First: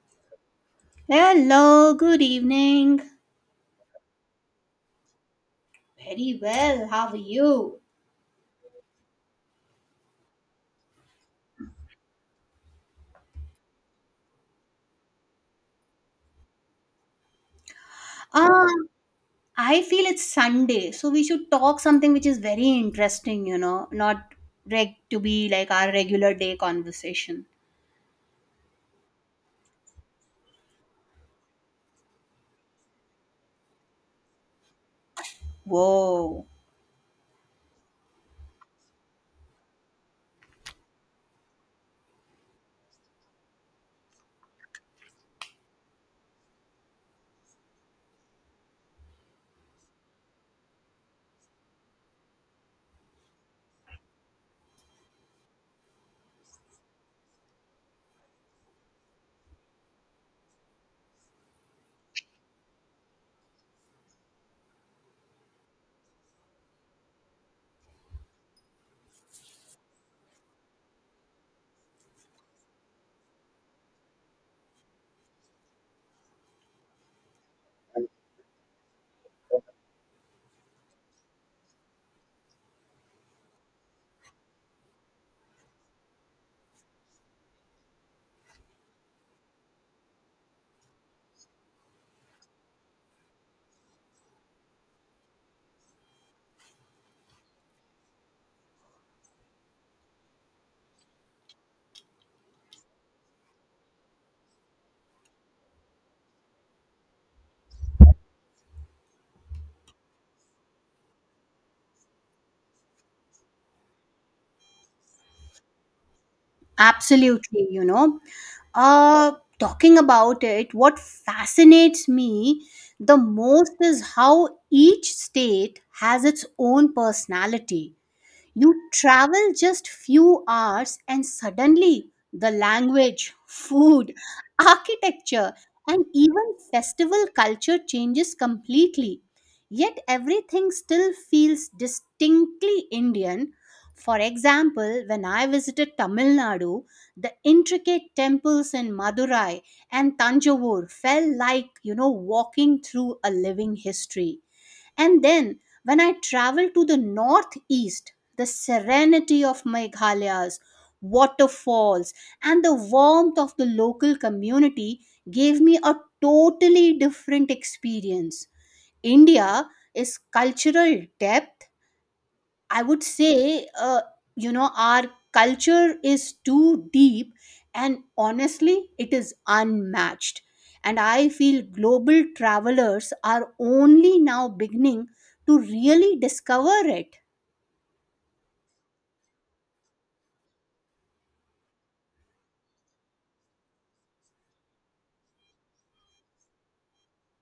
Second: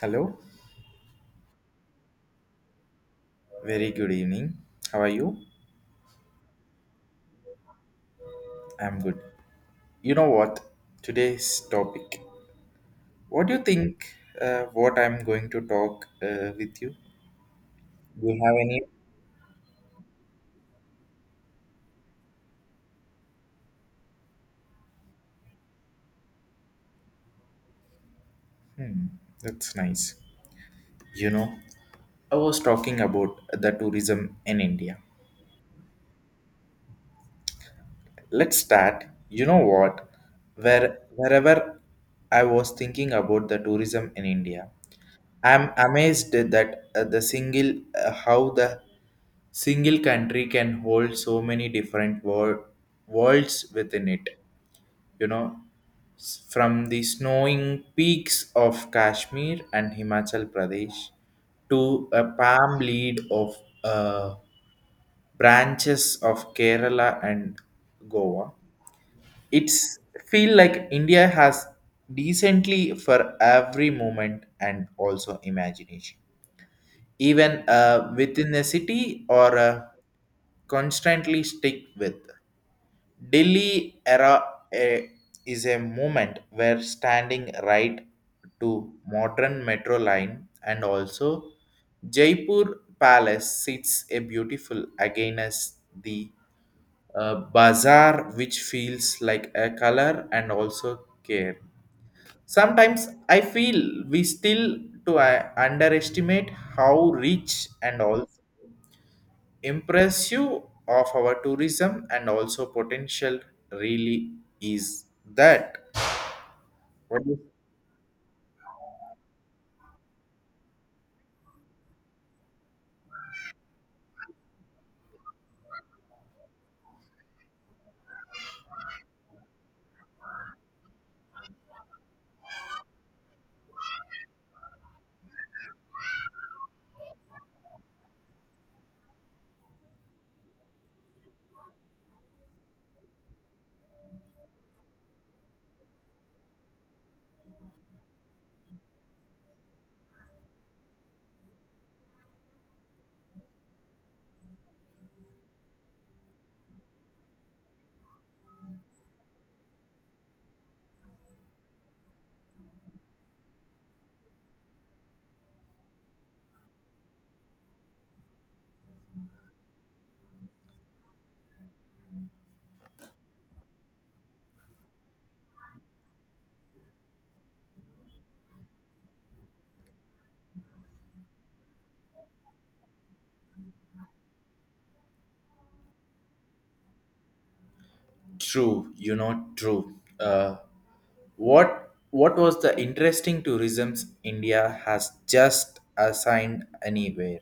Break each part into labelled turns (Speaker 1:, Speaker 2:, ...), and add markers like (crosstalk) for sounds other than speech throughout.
Speaker 1: Hello,
Speaker 2: Hello, good evening.
Speaker 1: very good evening. How are you?
Speaker 2: Very well. How are you?
Speaker 1: I'm good. You know what? Today's topic. What do you think? What I'm going to talk with you? Do you have any?
Speaker 2: Um, I feel it's Sunday, so we should talk something which is very interesting, you know, not reg to be like our regular day conversation.
Speaker 1: Hmm, that's nice. You know, I was talking about the tourism in India.
Speaker 2: Whoa.
Speaker 1: Let's start. You know what? Wherever I was thinking about the tourism in India, I'm amazed that the single how the single country can hold so many different worlds within it. You know, from the snowing peaks of Kashmir and Himachal Pradesh to a palm lead of uh, branches of Kerala and Goa. It's feel like India has decently for every moment and also imagination even within a city or constantly stick with. Delhi era eh, is a movement where standing right to modern metro line and also Jaipur Palace sits a beautiful again as the bazaar which feels like a color and also care. Sometimes I feel we still to underestimate how rich and also impressive of our tourism and also potential really is that what is
Speaker 2: Absolutely, you know. Uh, Talking about it, what fascinates me the most is how each state has its own personality. You travel just few hours and suddenly the language, food, architecture, and even festival culture changes completely. Yet everything still feels distinctly Indian. For example, when I visited Tamil Nadu, the intricate temples in Madurai and Tanjavur felt like, you know, walking through a living history. And then, when I travel to the northeast, the serenity of Meghalaya's waterfalls and the warmth of the local community gave me a totally different experience. India is cultural depth, I would say, you know, our culture is too deep and honestly, it is unmatched. And I feel global travelers are only now beginning to really discover it.
Speaker 1: true. You know, true. What was the interesting tourism's India has just assigned anywhere.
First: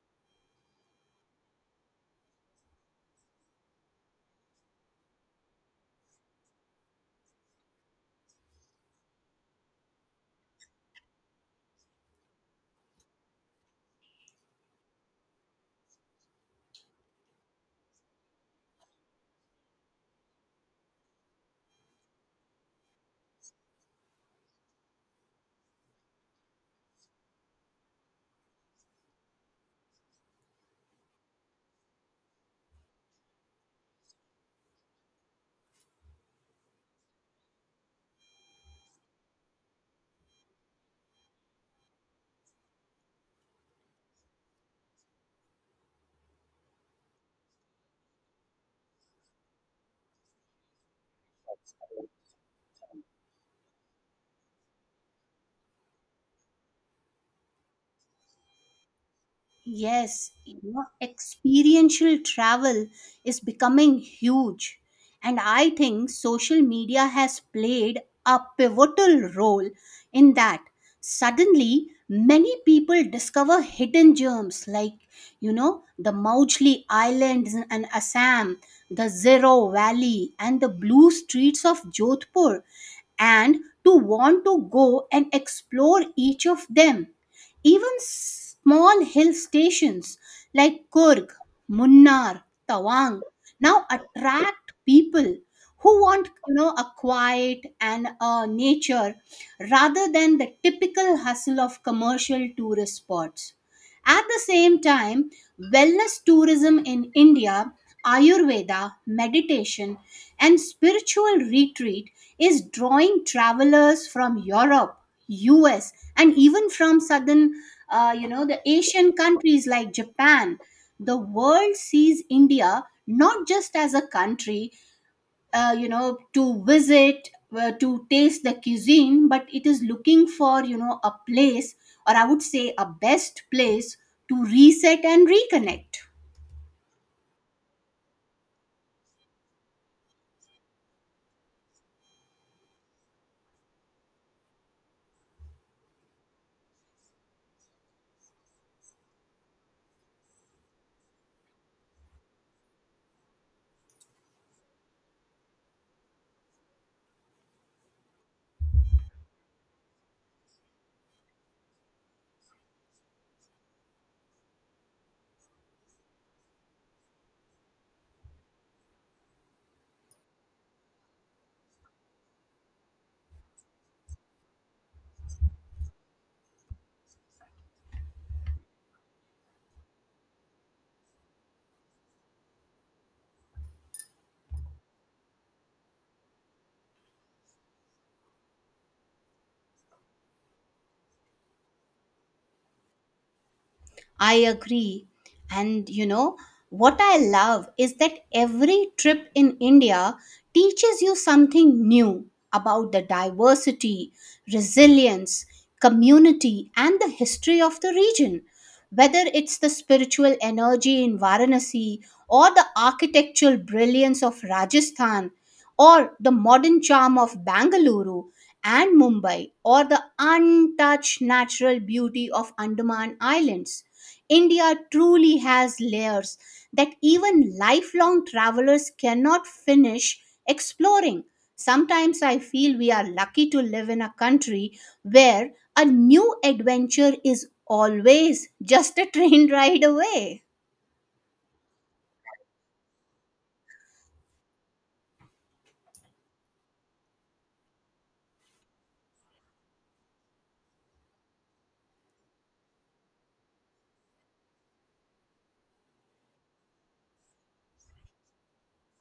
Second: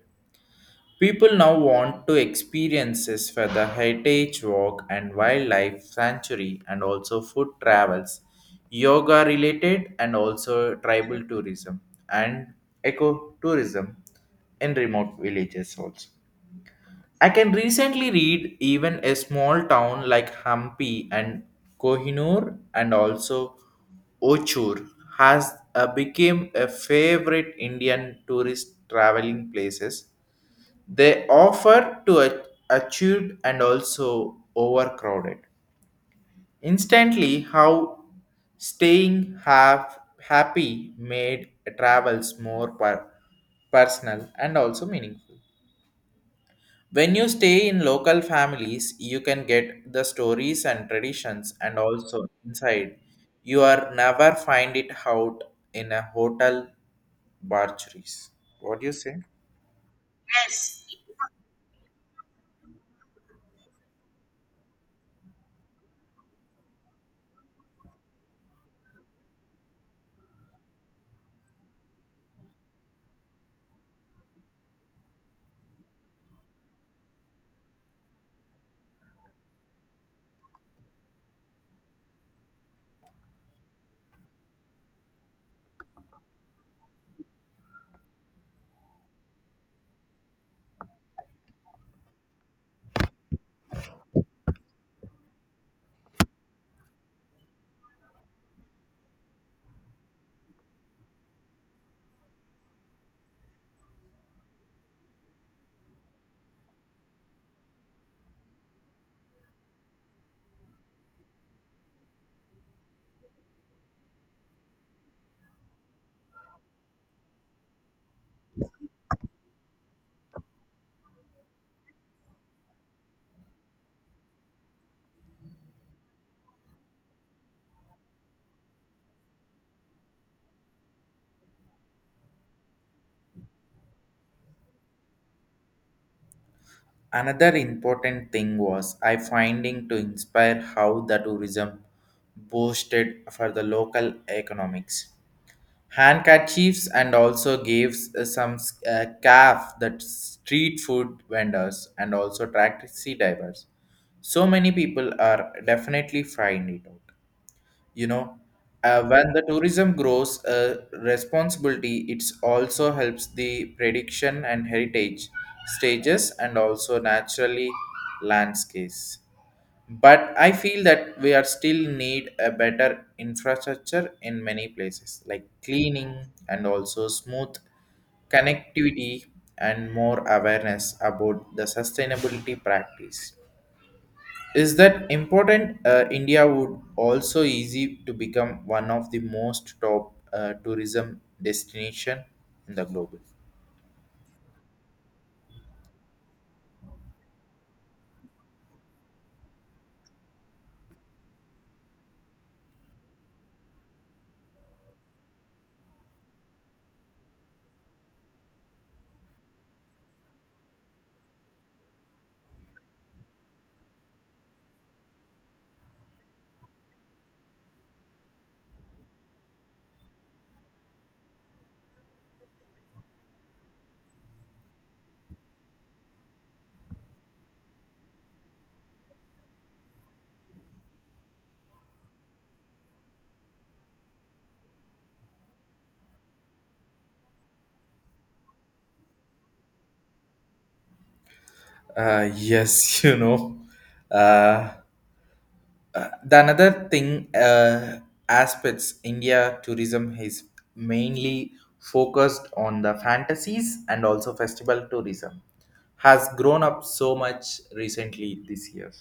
Speaker 1: People now want to experiences for the heritage walk and wildlife sanctuary and also food travels, yoga related and also tribal tourism and ecotourism in remote villages also. I can recently read even a small town like Hampi and Kohinoor and also Ochur has became a favorite Indian tourist traveling places they offer to achieved and also overcrowded. Instantly, how staying half happy made travels more personal and also meaningful. When you stay in local families, you can get the stories and traditions and also inside. You are never find it out in a hotel barcheries. What do you say?
Speaker 2: Yes, you know, experiential travel is becoming huge. And I think social media has played a pivotal role in that. Suddenly, many people discover hidden gems like, you know, the Mauchly Islands and Assam, the Zero Valley, and the blue streets of Jodhpur and to want to go and explore each of them. Even small hill stations like Kurg, Munnar, Tawang now attract people who want, you know, a quiet and a nature rather than the typical hustle of commercial tourist spots. At the same time, wellness tourism in India, Ayurveda, meditation, and spiritual retreat is drawing travelers from Europe, US, and even from southern, you know, the Asian countries like Japan. The world sees India not just as a country you know, to visit to taste the cuisine, but it is looking for, you know, a place, or I would say a best place, to reset and reconnect.
Speaker 1: Another important thing was I finding to inspire how the tourism boosted for the local economics. Handkerchiefs and also gives some calf that street food vendors and also taxi drivers. So many people are definitely find it out, you know, when the tourism grows responsibility it also helps the prediction and heritage stages and also naturally landscapes but I feel that we are still need a better infrastructure in many places like cleaning and also smooth connectivity and more awareness about the sustainability practice is that important? India would also easy to become one of the most top tourism destination in the globe.
Speaker 2: I agree. And you know, what I love is that every trip in India teaches you something new about the diversity, resilience, community, and the history of the region. Whether it's the spiritual energy in Varanasi, or the architectural brilliance of Rajasthan, or the modern charm of Bangalore and Mumbai, or the untouched natural beauty of Andaman Islands, India truly has layers that even lifelong travelers cannot finish exploring. Sometimes I feel we are lucky to live in a country where a new adventure is always just a (laughs) train ride away.
Speaker 1: Yes, (laughs) you know. Uh, the another thing, aspects India tourism is mainly focused on the fantasies and also festival tourism has grown up so much recently this year.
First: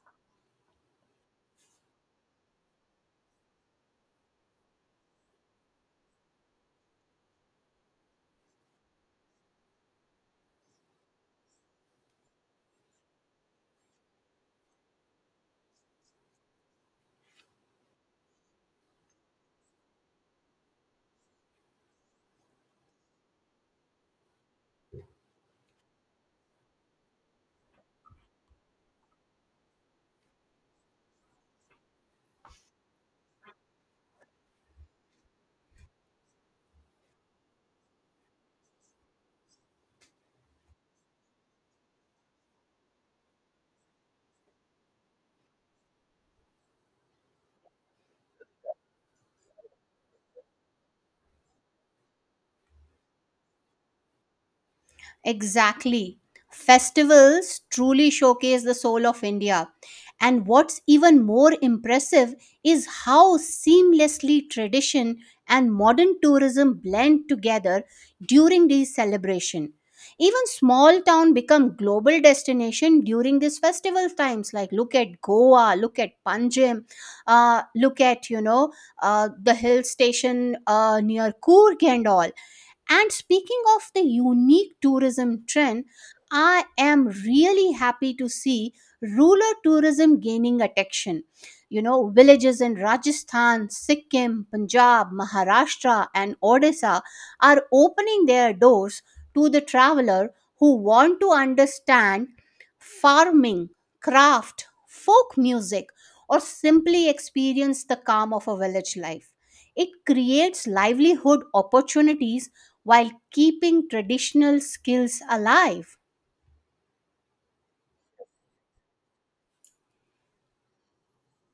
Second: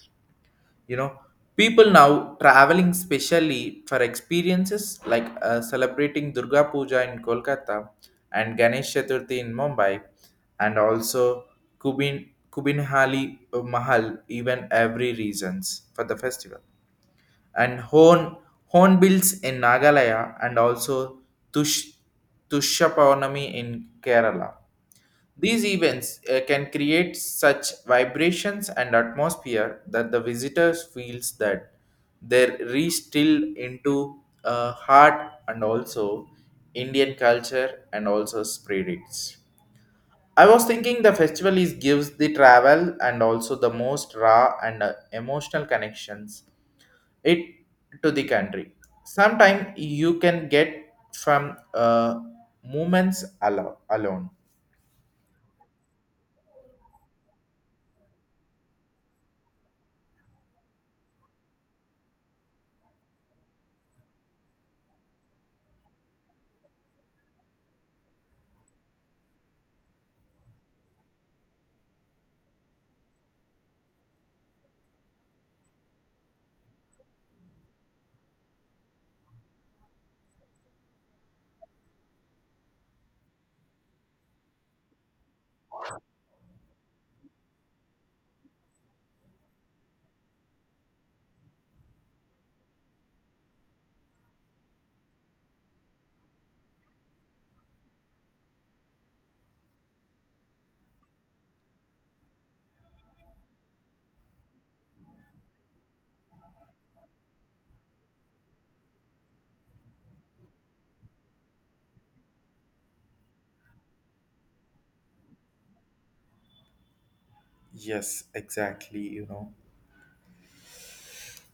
Speaker 1: You know, people now traveling specially for experiences like celebrating Durga Puja in Kolkata and Ganesh Chaturthi in Mumbai and also kubin Kubinhali mahal even every reasons for the festival and hornbills in Nagalaya and also tush Tushapavnami in Kerala. These events can create such vibrations and atmosphere that the visitors feels that they're re-still into heart and also Indian culture and also spirits. I was thinking the festival is gives the travel and also the most raw and emotional connections it to the country. Sometimes you can get from uh, moments alone.
Speaker 2: Exactly. Festivals truly showcase the soul of India. And what's even more impressive is how seamlessly tradition and modern tourism blend together during these celebrations. Even small town become global destination during these festival times. Like look at Goa, look at Panjim, look at, you know, the hill station near Coorg and all. And speaking of the unique tourism trend, I am really happy to see rural tourism gaining attention. You know, villages in Rajasthan, Sikkim, Punjab, Maharashtra, and Odisha are opening their doors to the traveler who want to understand farming, craft, folk music, or simply experience the calm of a village life. It creates livelihood opportunities while keeping traditional skills alive.
Speaker 1: Yes, exactly. You know,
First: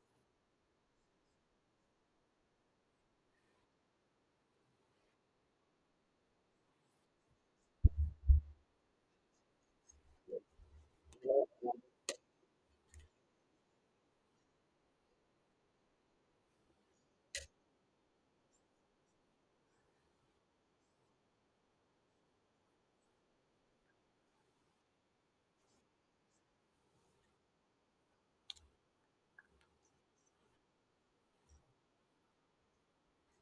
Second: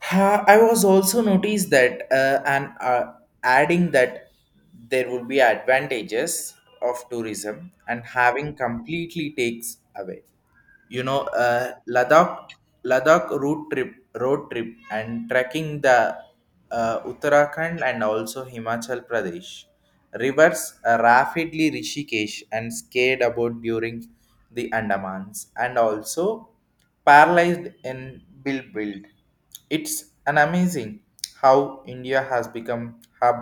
Speaker 1: I was also noticed that, and adding that there would be advantages of tourism and having completely takes away, you know, Ladakh Ladakh road trip and trekking the Uttarakhand and also Himachal Pradesh rivers, rapidly Rishikesh and scared about during the Andamans and also paralyzed in Bilbil. It's an amazing how India has become hub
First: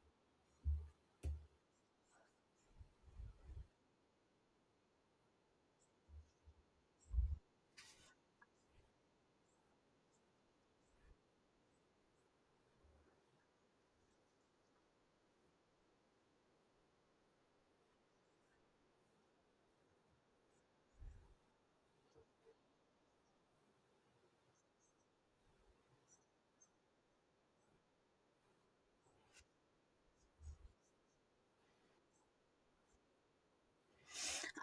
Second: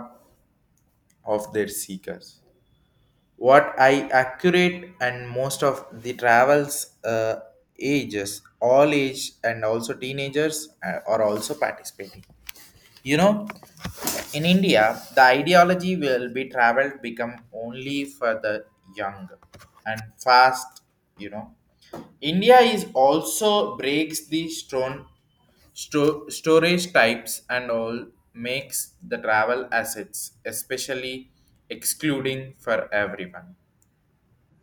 Speaker 1: of their seekers what I accurate and most of the travels, ages, all age and also teenagers are also participating. You know, in India, the ideology will be traveled become only for the young and fast. You know, India is also breaks the stone storage types and all makes the travel assets especially excluding for everyone.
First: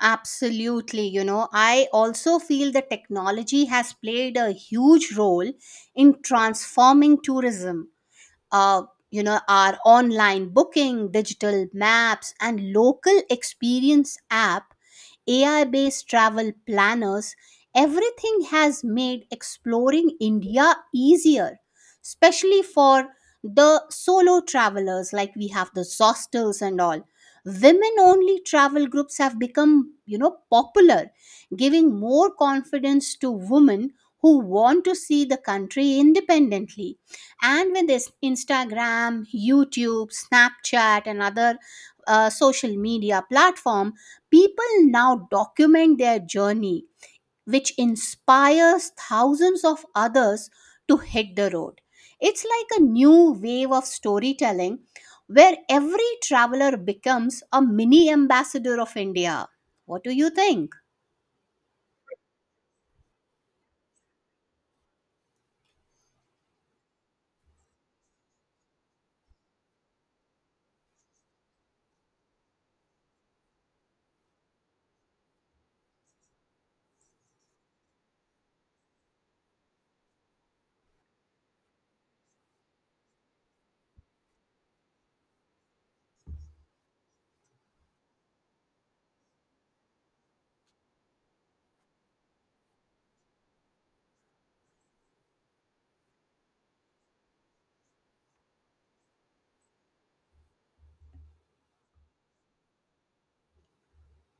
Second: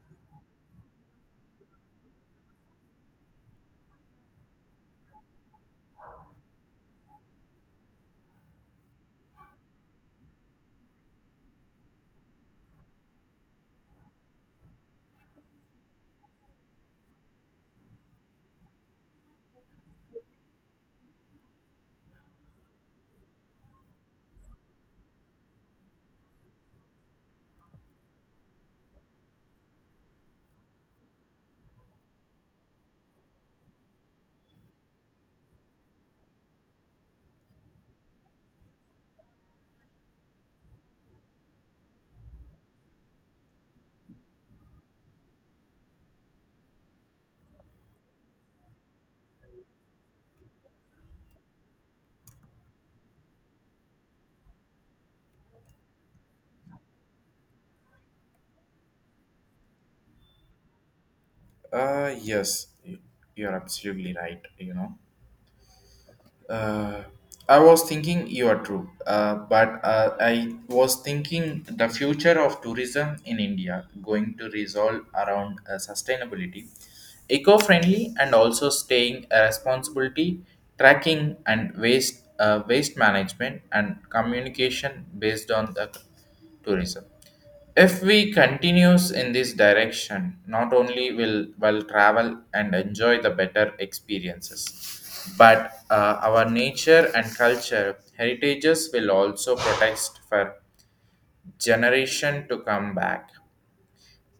Speaker 2: Absolutely. You know, I also feel the technology has played a huge role in transforming tourism. uh, you know, our online booking, digital maps, and local experience app, AI based travel planners, everything has made exploring India easier, especially for the solo travelers. Like we have the zostels and all, women only travel groups have become, you know, popular, giving more confidence to women who want to see the country independently. And with this Instagram, YouTube, Snapchat, and other social media platform, people now document their journey, which inspires thousands of others to hit the road. It's like a new wave of storytelling where every traveler becomes a mini ambassador of India. What do you think?
Speaker 1: Uh, yes, y- you're absolutely right. You know, uh, I was thinking you are true, but I was thinking the future of tourism in India going to resolve around sustainability, eco-friendly, and also staying a responsibility, tracking and waste management and communication based on the tourism. If we continues in this direction, not only will travel and enjoy the better experiences, but our nature and culture heritages will also protect for generation to come back.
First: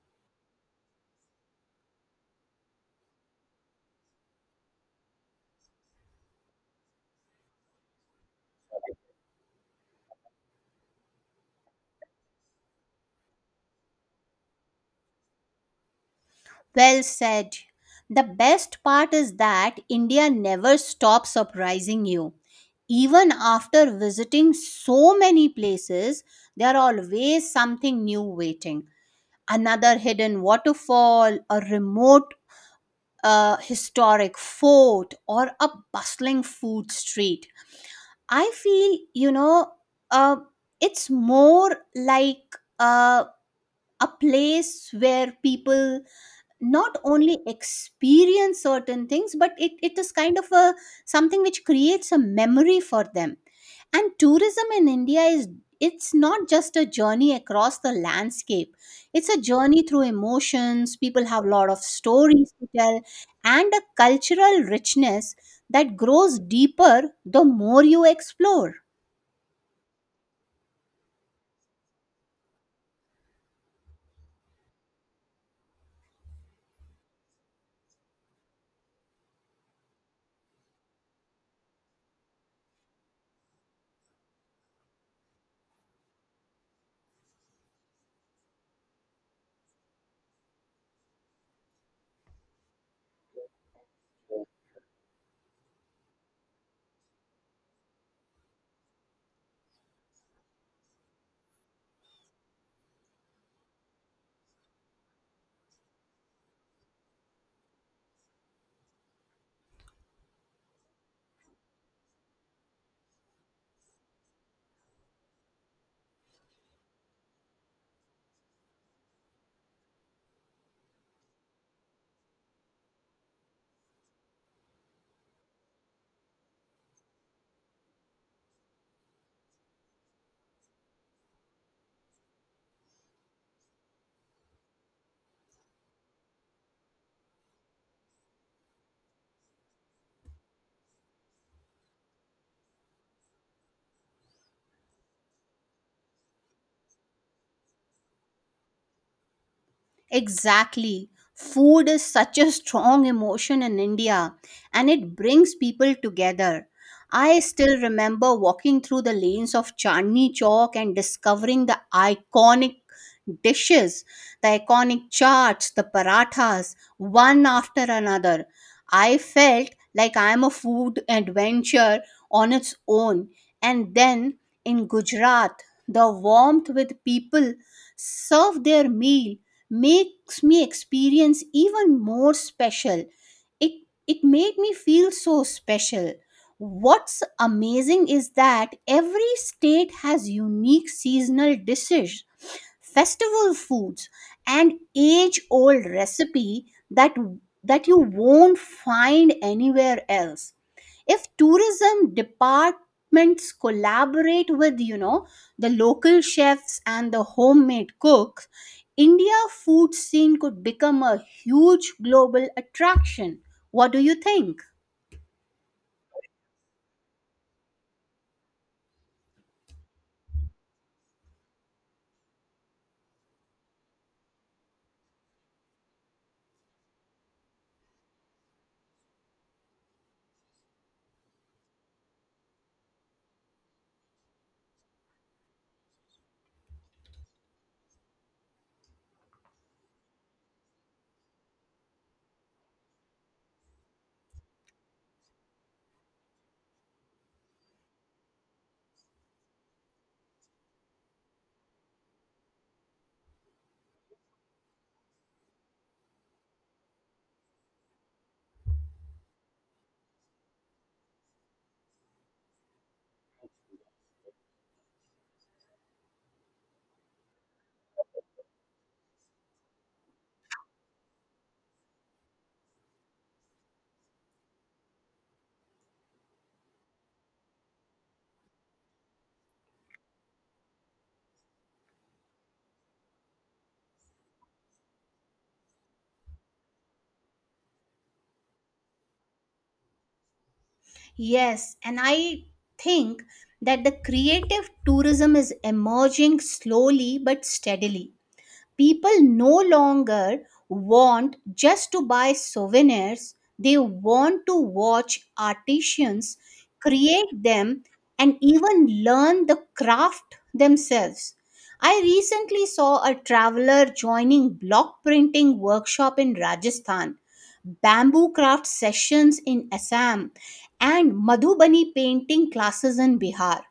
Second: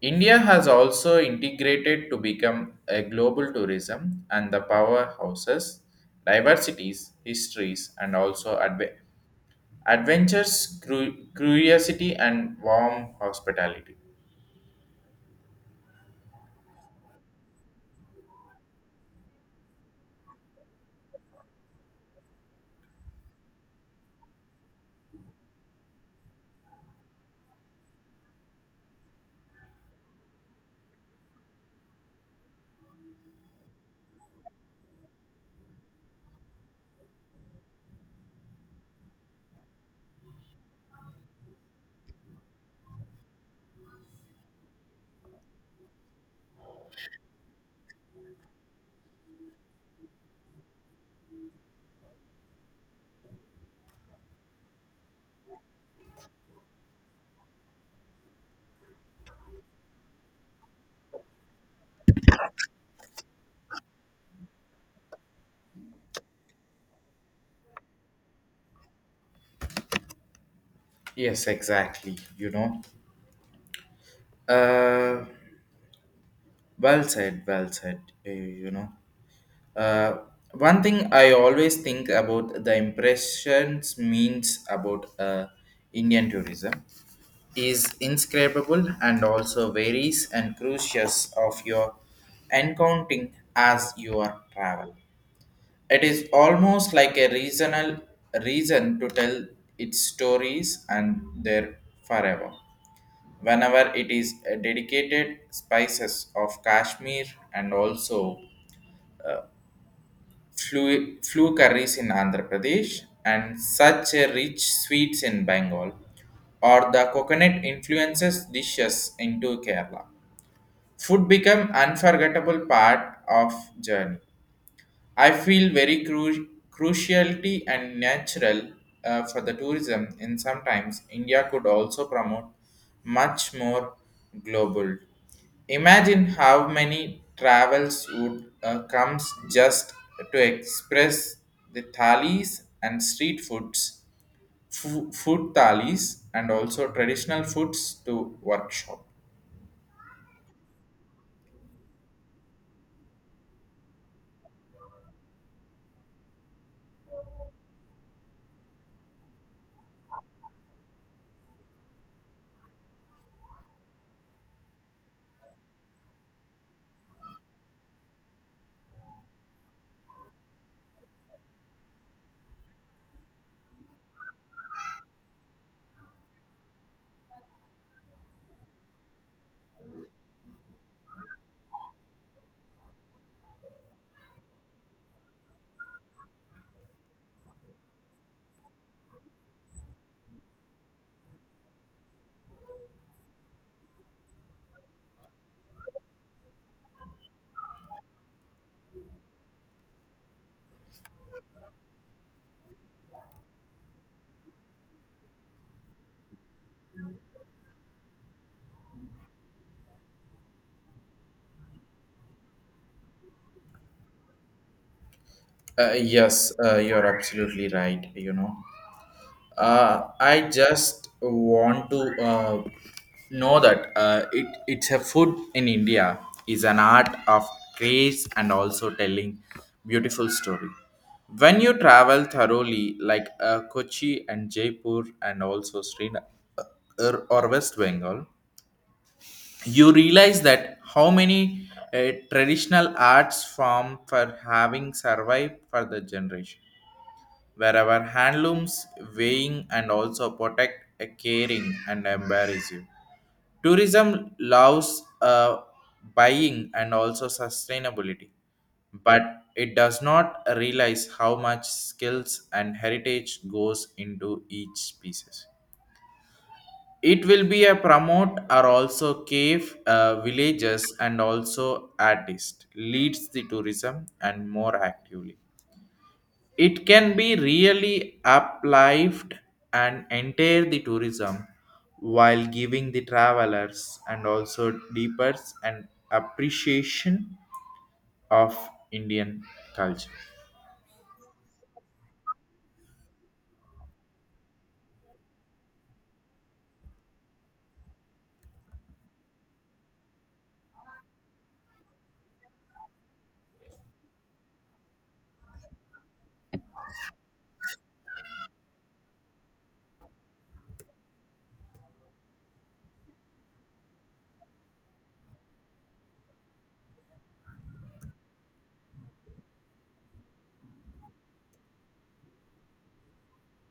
Speaker 1: India has also integrated to become a global tourism and the powerhouses, diversities, histories, and also adventures, curiosity, and warm hospitality.
Speaker 2: Well said. The best part is that India never stops surprising you. Even after visiting so many places, there are always something new waiting. Another hidden waterfall, a remote historic fort, or a bustling food street. I feel, you know, uh, it's more like, uh, a place where people not only experience certain things but it is kind of a something which creates a memory for them. And tourism in India is, it's not just a journey across the landscape, it's a journey through emotions. People have a lot of stories to tell and a cultural richness that grows deeper the more you explore.
Speaker 1: Yes, exactly. You know, uh, well said, well said. You know, uh, one thing I always think about the impressions means about Indian tourism is inscribable and also varies and crucious of your encountering as your travel. It is almost like a reason to tell its stories and their forever. Whenever it is a dedicated spices of Kashmir and also flu curries in Andhra Pradesh and such a rich sweets in Bengal or the coconut influences dishes into Kerala. Food become unforgettable part of journey. I feel very cruciality and natural for the tourism, and sometimes India could also promote much more global. Imagine how many travels would comes just to express the thalis and street foods, food thalis, and also traditional foods to workshop.
Speaker 2: Exactly. Food is such a strong emotion in India and it brings people together. I still remember walking through the lanes of Chandni Chowk and discovering the iconic dishes, the iconic chaats, the parathas, one after another. I felt like I am a food adventure on its own. And then in Gujarat, the warmth with people serve their meal makes me experience even more special. It it made me feel so special. What's amazing is that every state has unique seasonal dishes, festival foods, and age old recipe that you won't find anywhere else. If tourism departments collaborate with, you know, the local chefs and the homemade cooks, India food scene could become a huge global attraction. What do you think?
Speaker 1: Yes, you're absolutely right. You know, I just want to know that it's a food in India is an art of grace and also telling beautiful story. When you travel thoroughly, like Kochi and Jaipur and also Srinagar or West Bengal, you realize that how many traditional arts form for having survived for the generation wherever handlooms weighing and also protect a caring and embarrass you. Tourism loves buying and also sustainability, but it does not realize how much skills and heritage goes into each pieces. It will be a promote or also cave villages and also artist leads the tourism and more actively it can be really uplifted and enter the tourism while giving the travelers and also deeper an appreciation of Indian culture.
Speaker 2: Yes, and I think that the creative tourism is emerging slowly but steadily. People no longer want just to buy souvenirs, they want to watch artisans create them and even learn the craft themselves. I recently saw a traveler joining block printing workshop in Rajasthan, bamboo craft sessions in Assam, and Madhubani painting classes in Bihar.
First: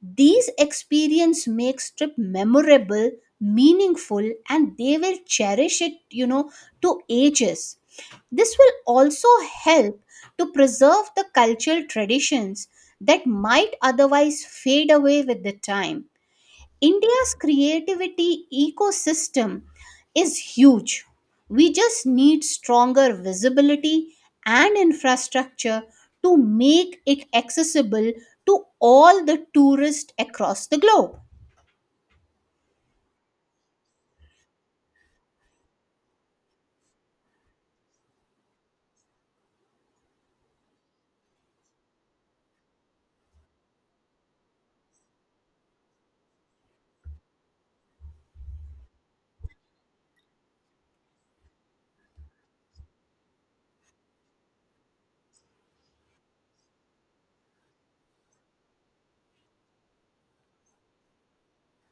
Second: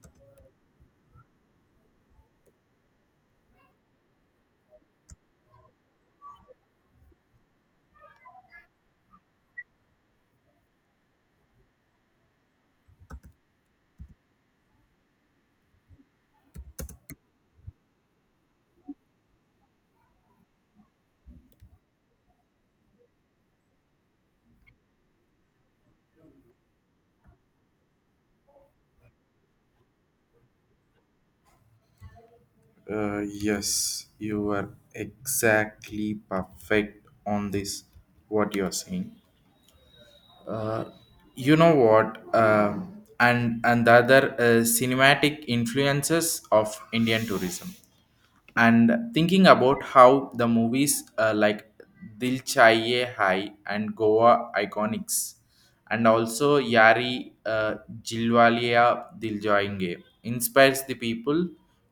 Speaker 2: These experience makes trip memorable, meaningful, and they will cherish it, you know, to ages. This will also help to preserve the cultural traditions that might otherwise fade away with the time. India's creativity ecosystem is huge. We just need stronger visibility and infrastructure to make it accessible to all the tourists across the globe.
Speaker 1: Yes, you are exactly perfect on this. What you are saying, uh, you know what, And the other cinematic influences of Indian tourism. And thinking about how the movies like Dil Chahiye Hai and Goa Iconics and also Yari, Jilwalia Dil Jayenge inspires the people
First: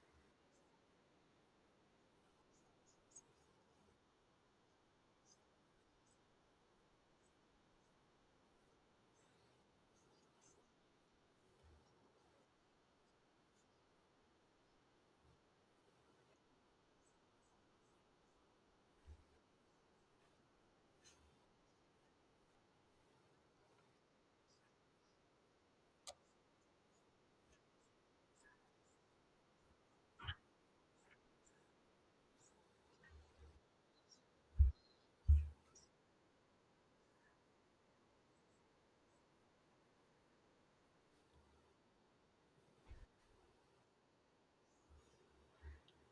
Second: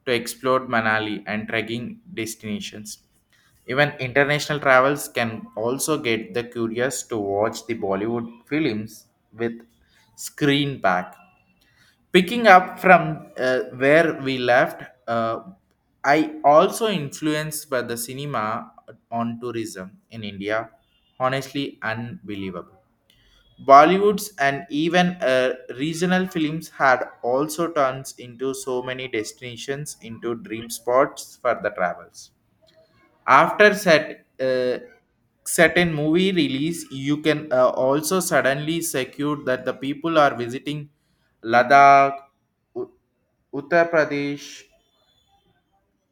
Speaker 1: to explore Manali and trekking destinations. Even international travels can also get the curious to watch the Bollywood films with screen pack. Picking up from where we left, uh, I also influenced by the cinema on tourism in India. Honestly, unbelievable. Bollywoods and even regional films had also turned into so many destinations into dream spots for the travels after set certain movie release you can also suddenly secure that the people are visiting Ladakh, U- Uttar Pradesh,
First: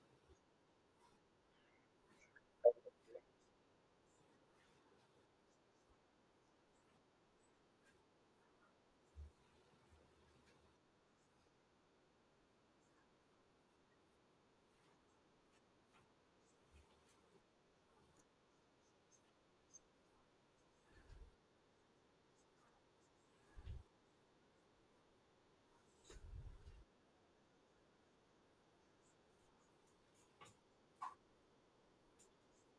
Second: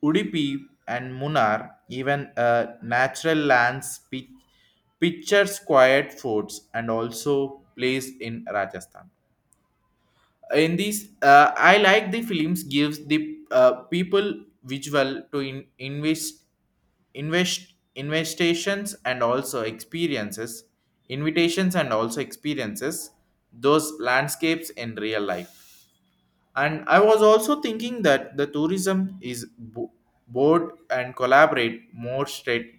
Speaker 1: Udupi and Munnar, even natural lands pictures quiet forts and also place in Rajasthan. In these I like the films gives the people visual to in- invest invest investations and also experiences invitations and also experiences those landscapes in real life and I was also thinking that the tourism is board and collaborate more straight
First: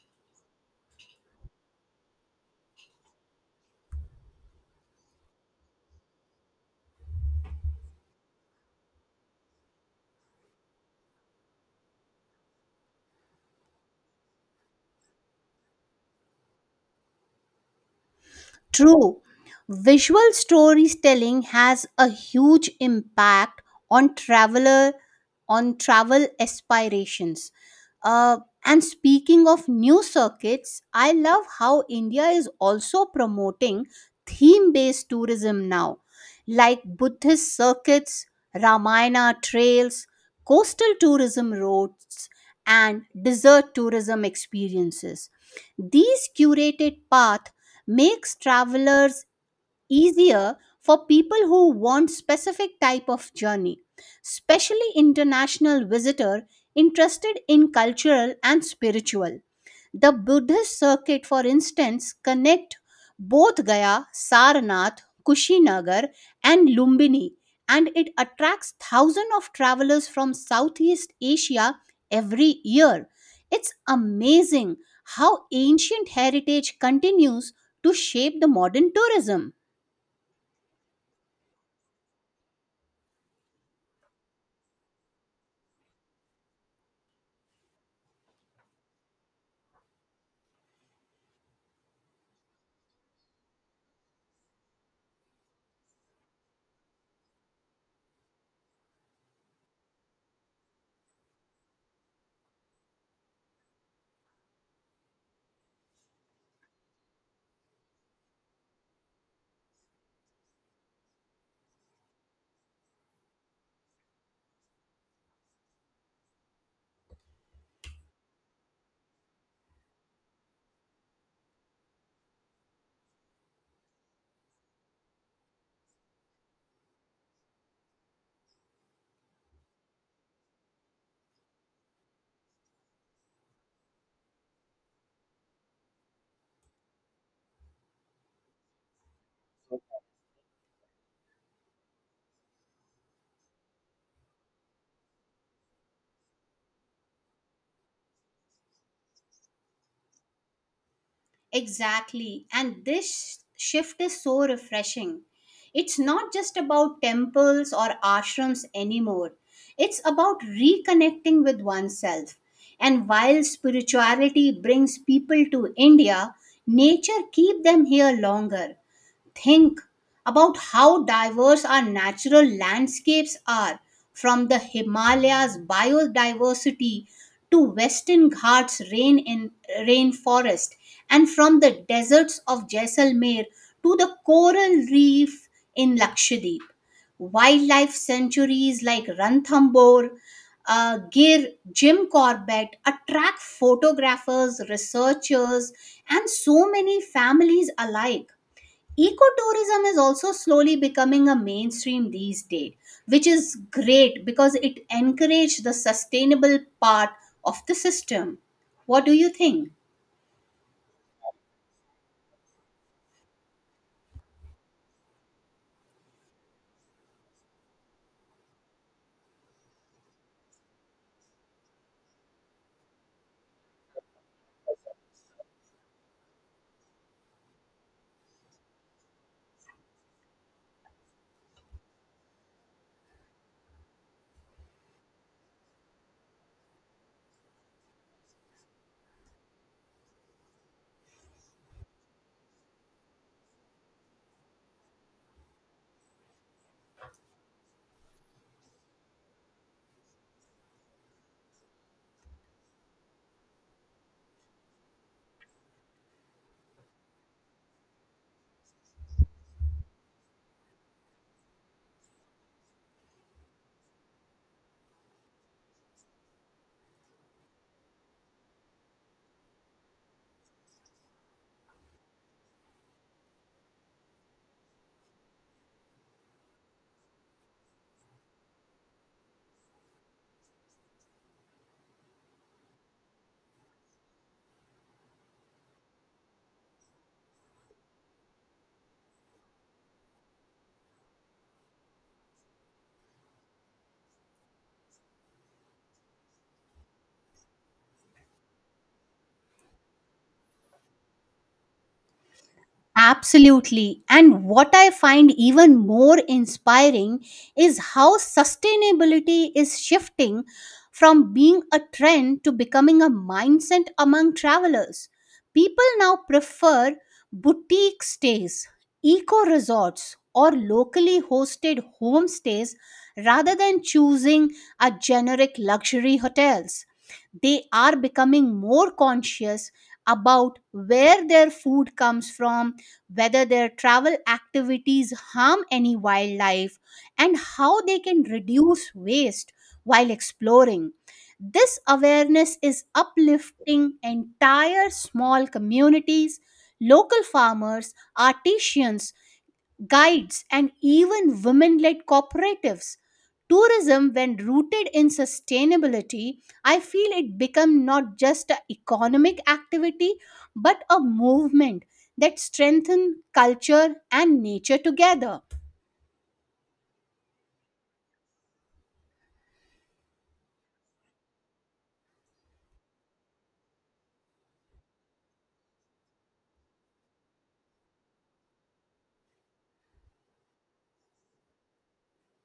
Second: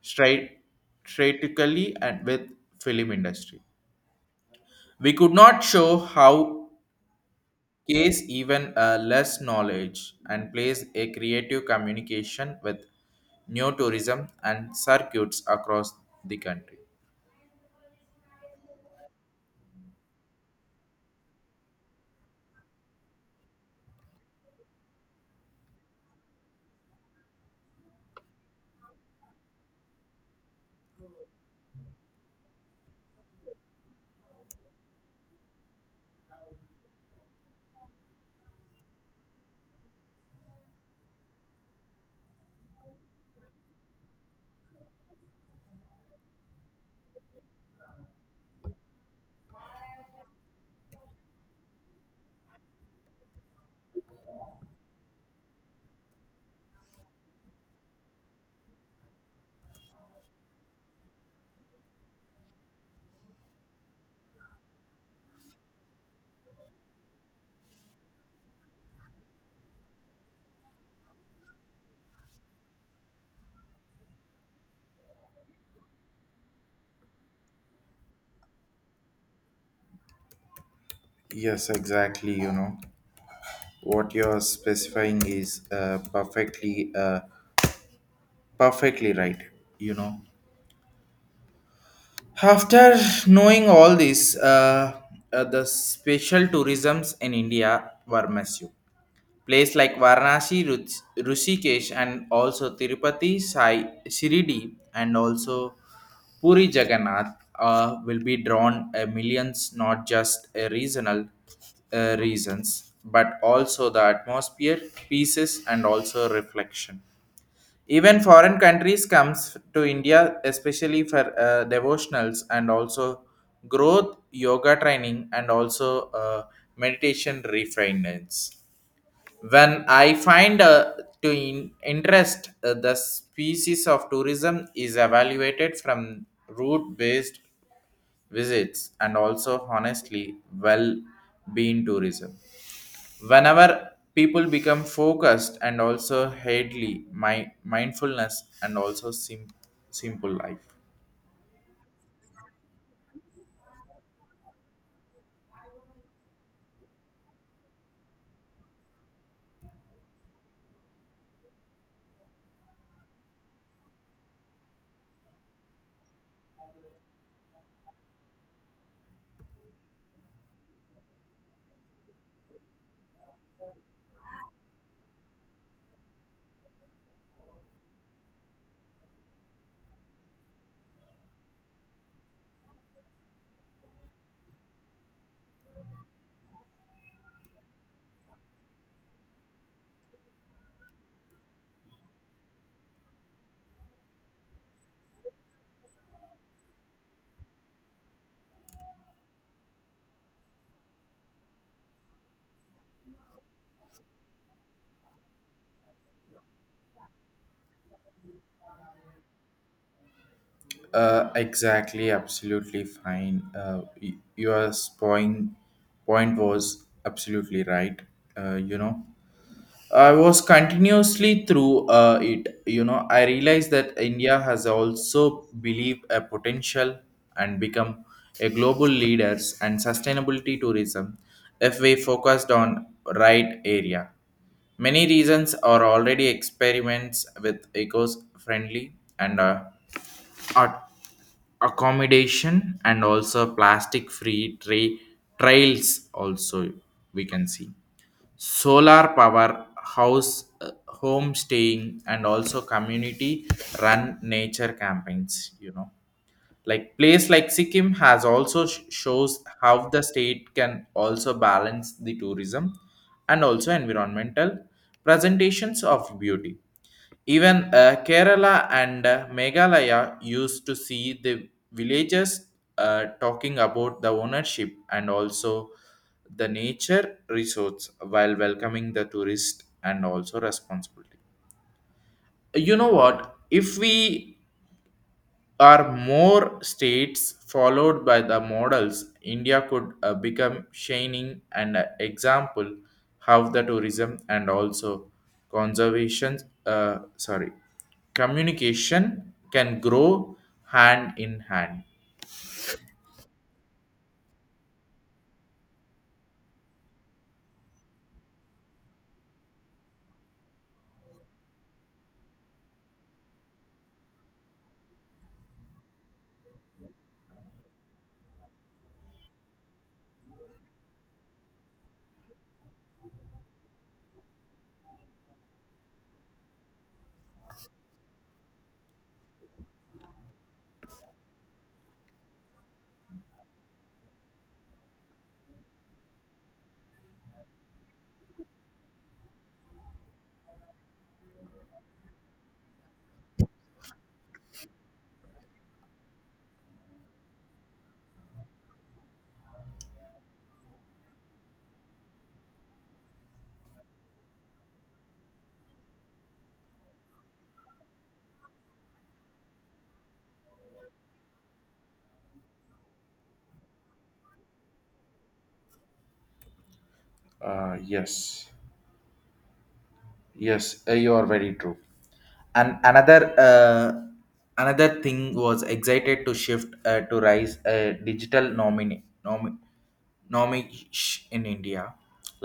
Speaker 1: straight strategically and with film industry we could not show how case even less knowledge and plays a creative communication with new tourism and circuits across the country.
Speaker 2: True. Visual storytelling has a huge impact on traveler on travel aspirations. Uh, and speaking of new circuits, I love how India is also promoting theme based tourism now, like Buddhist circuits, Ramayana trails, coastal tourism roads, and desert tourism experiences. These curated paths makes travelers easier for people who want specific type of journey, especially international visitor interested in cultural and spiritual. The Buddhist circuit, for instance, connect both Gaya, Sarnath, Kushinagar, and Lumbini, and it attracts thousands of travelers from Southeast Asia every year. It's amazing how ancient heritage continues to shape the modern tourism.
Speaker 1: Yes, exactly. You know what you're specifying is perfectly right. You know, after knowing all this, the special tourisms in India were massive. Places like Varanasi, Rishikesh, and also Tirupati, Sai, Shirdi, and also Puri Jagannath will be drawn millions, not just regional reasons, but also the atmosphere, pieces, and also reflection. Even foreign countries comes to India, especially for devotionals and also growth, yoga training, and also meditation refinements when I find to interest the species of tourism is evaluated from route based visits and also honestly well being tourism whenever people become focused and also headly my mindfulness and also simple life.
Speaker 2: Exactly. And this shift is so refreshing. It's not just about temples or ashrams anymore, it's about reconnecting with oneself. And while spirituality brings people to India, nature keep them here longer. Think about how diverse our natural landscapes are, from the Himalayas biodiversity to Western Ghats rainforest and from the deserts of Jaisalmer to the coral reef in Lakshadweep. Wildlife sanctuaries like Ranthambore, Gir, Jim Corbett attract photographers, researchers, and so many families alike. Ecotourism is also slowly becoming a mainstream these days, which is great because it encourages the sustainable part of the system. What do you think?
Speaker 1: Exactly, absolutely fine. Your point point was absolutely right. You know, I was continuously through it. You know, I realized that India has also believed a potential and become a global leaders and sustainability tourism if we focused on right area. Many reasons are already experiments with eco-friendly and art accommodation and also plastic-free trails also we can see solar power house home staying and also community run nature campaigns, you know, like place like Sikkim has also shows how the state can also balance the tourism and also environmental presentations of beauty even Kerala and Meghalaya used to see the villagers talking about the ownership and also the nature resorts while welcoming the tourist and also responsibility. You know what? If we are more states followed by the models, India could become shining an example how the tourism and also conservation, sorry, communication can grow hand in hand.
Speaker 2: Absolutely. And what I find even more inspiring is how sustainability is shifting from being a trend to becoming a mindset among travelers. People now prefer boutique stays, eco resorts, or locally hosted homestays rather than choosing a generic luxury hotels. They are becoming more conscious about where their food comes from, whether their travel activities harm any wildlife, and how they can reduce waste while exploring. This awareness is uplifting entire small communities, local farmers, artisans, guides, and even women led cooperatives. Tourism, when rooted in sustainability, I feel it become not just an economic activity but a movement that strengthens culture and nature together.
Speaker 1: Yes, yes, you are very true. And another thing was excited to shift to rise a digital nomish in India,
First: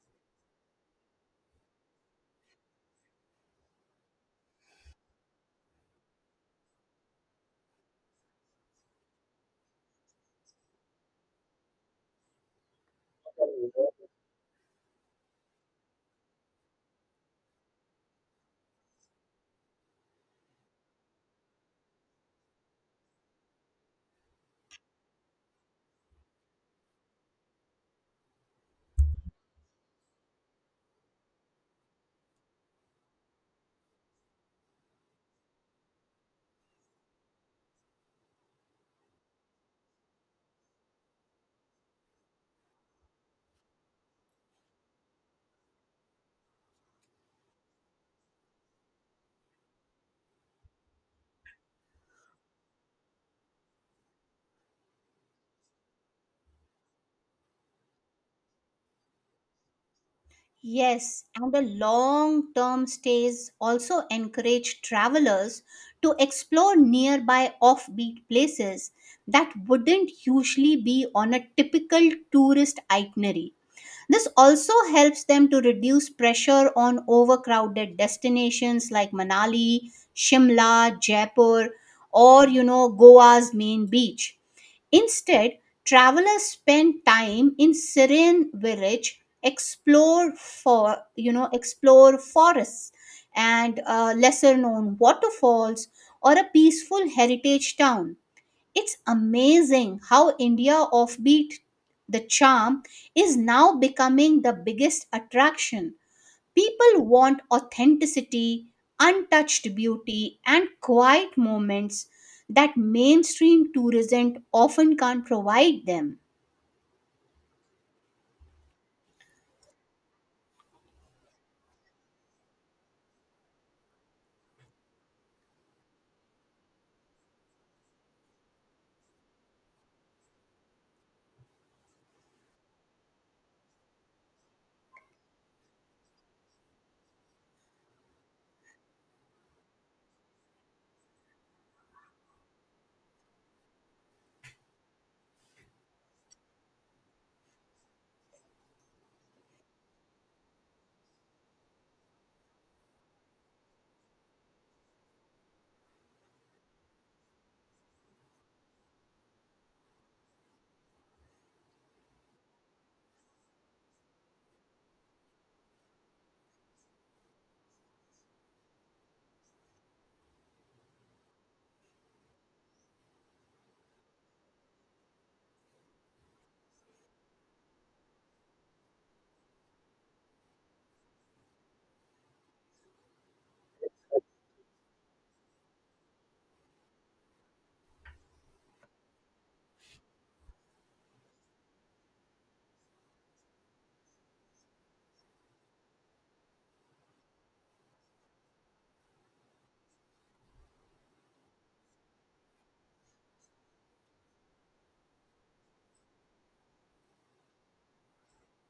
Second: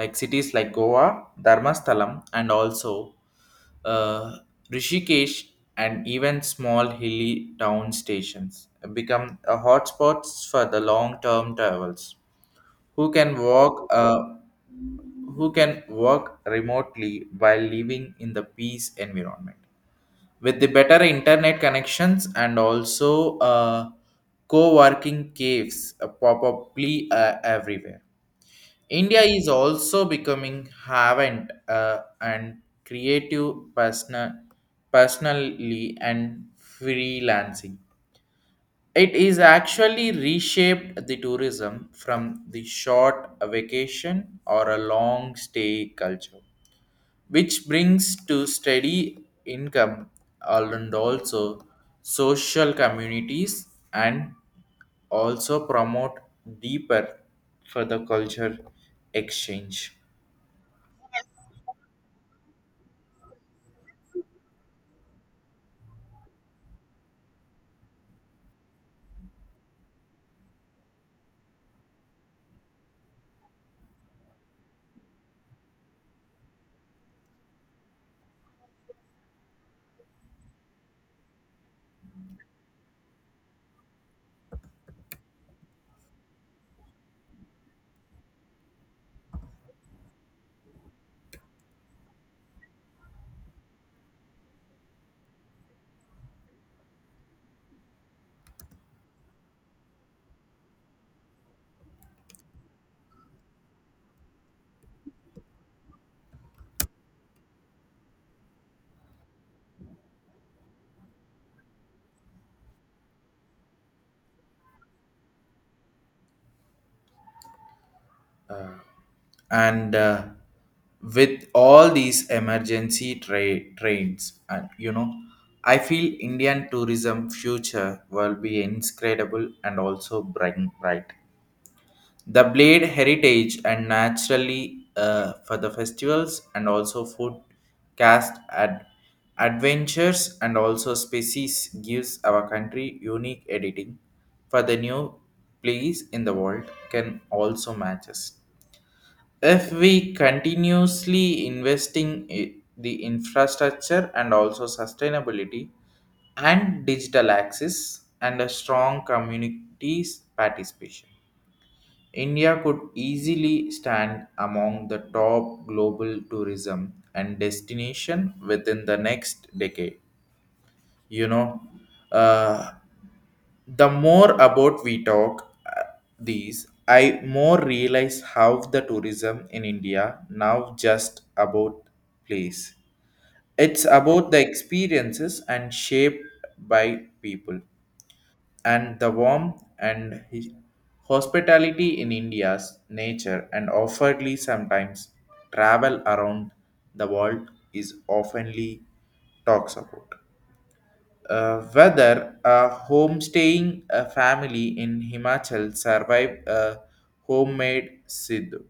Speaker 1: like cities like Goa, Dharmasthalam and also uh, Rishikesh and even small hilly town stations become a hotspots for the long term travels who can who can work remotely while living in the peace environment with the better internet connections and also co-working caves probably everywhere. India is also becoming havent and creative personal personally and freelancing. It is actually reshaped the tourism from the short vacation or a long stay culture which brings to steady income and also social communities and also promote deeper for the culture exchange.
Speaker 2: Yes, and the long term stays also encourage travelers to explore nearby offbeat places that wouldn't usually be on a typical tourist itinerary. This also helps them to reduce pressure on overcrowded destinations like Manali, Shimla, Jaipur, or you know Goa's main beach. Instead, travelers spend time in serene village, explore forests and lesser known waterfalls or a peaceful heritage town. It's amazing how India Offbeat, the charm, is now becoming the biggest attraction. People want authenticity, untouched beauty, and quiet moments that mainstream tourism often can't provide them.
Speaker 1: And with all these emergency trains and you know I feel Indian tourism future will be incredible and also bright the blade heritage and naturally for the festivals and also food cast adventures and also species gives our country unique editing for the new place in the world can also match us if we continuously investing the infrastructure and also sustainability and digital access and a strong communities participation. India could easily stand among the top global tourism and destination within the next decade. You know, uh, the more about we talk these, I more realize how the tourism in India now just about place. It's about the experiences and shaped by people and the warmth and hospitality in India's nature and offeredly sometimes travel around the world is oftenly talks about. Whether a homestaying a family in Himachal survived a homemade Sidhu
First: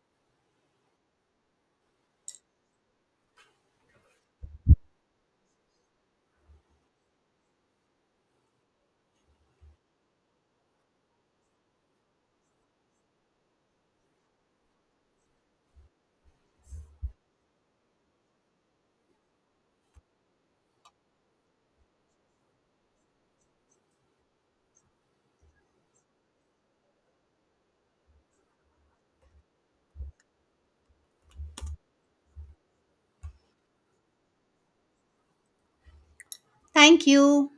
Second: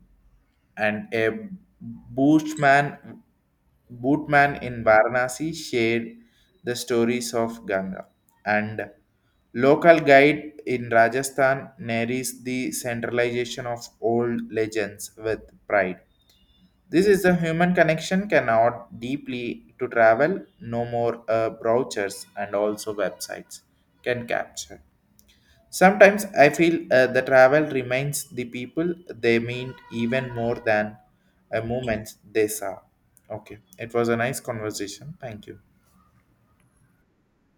Speaker 1: and a bootman, bootman in Varanasi shared the stories of Ganga. And local guide in Rajasthan narrates the centralization of old legends with pride. This is a human connection cannot deeply to travel, no more brochures and also websites can capture. Sometimes I feel the travel reminds the people they mean even more than a moment they saw. Okay, it was a nice conversation. Thank you.
Speaker 2: Thank you.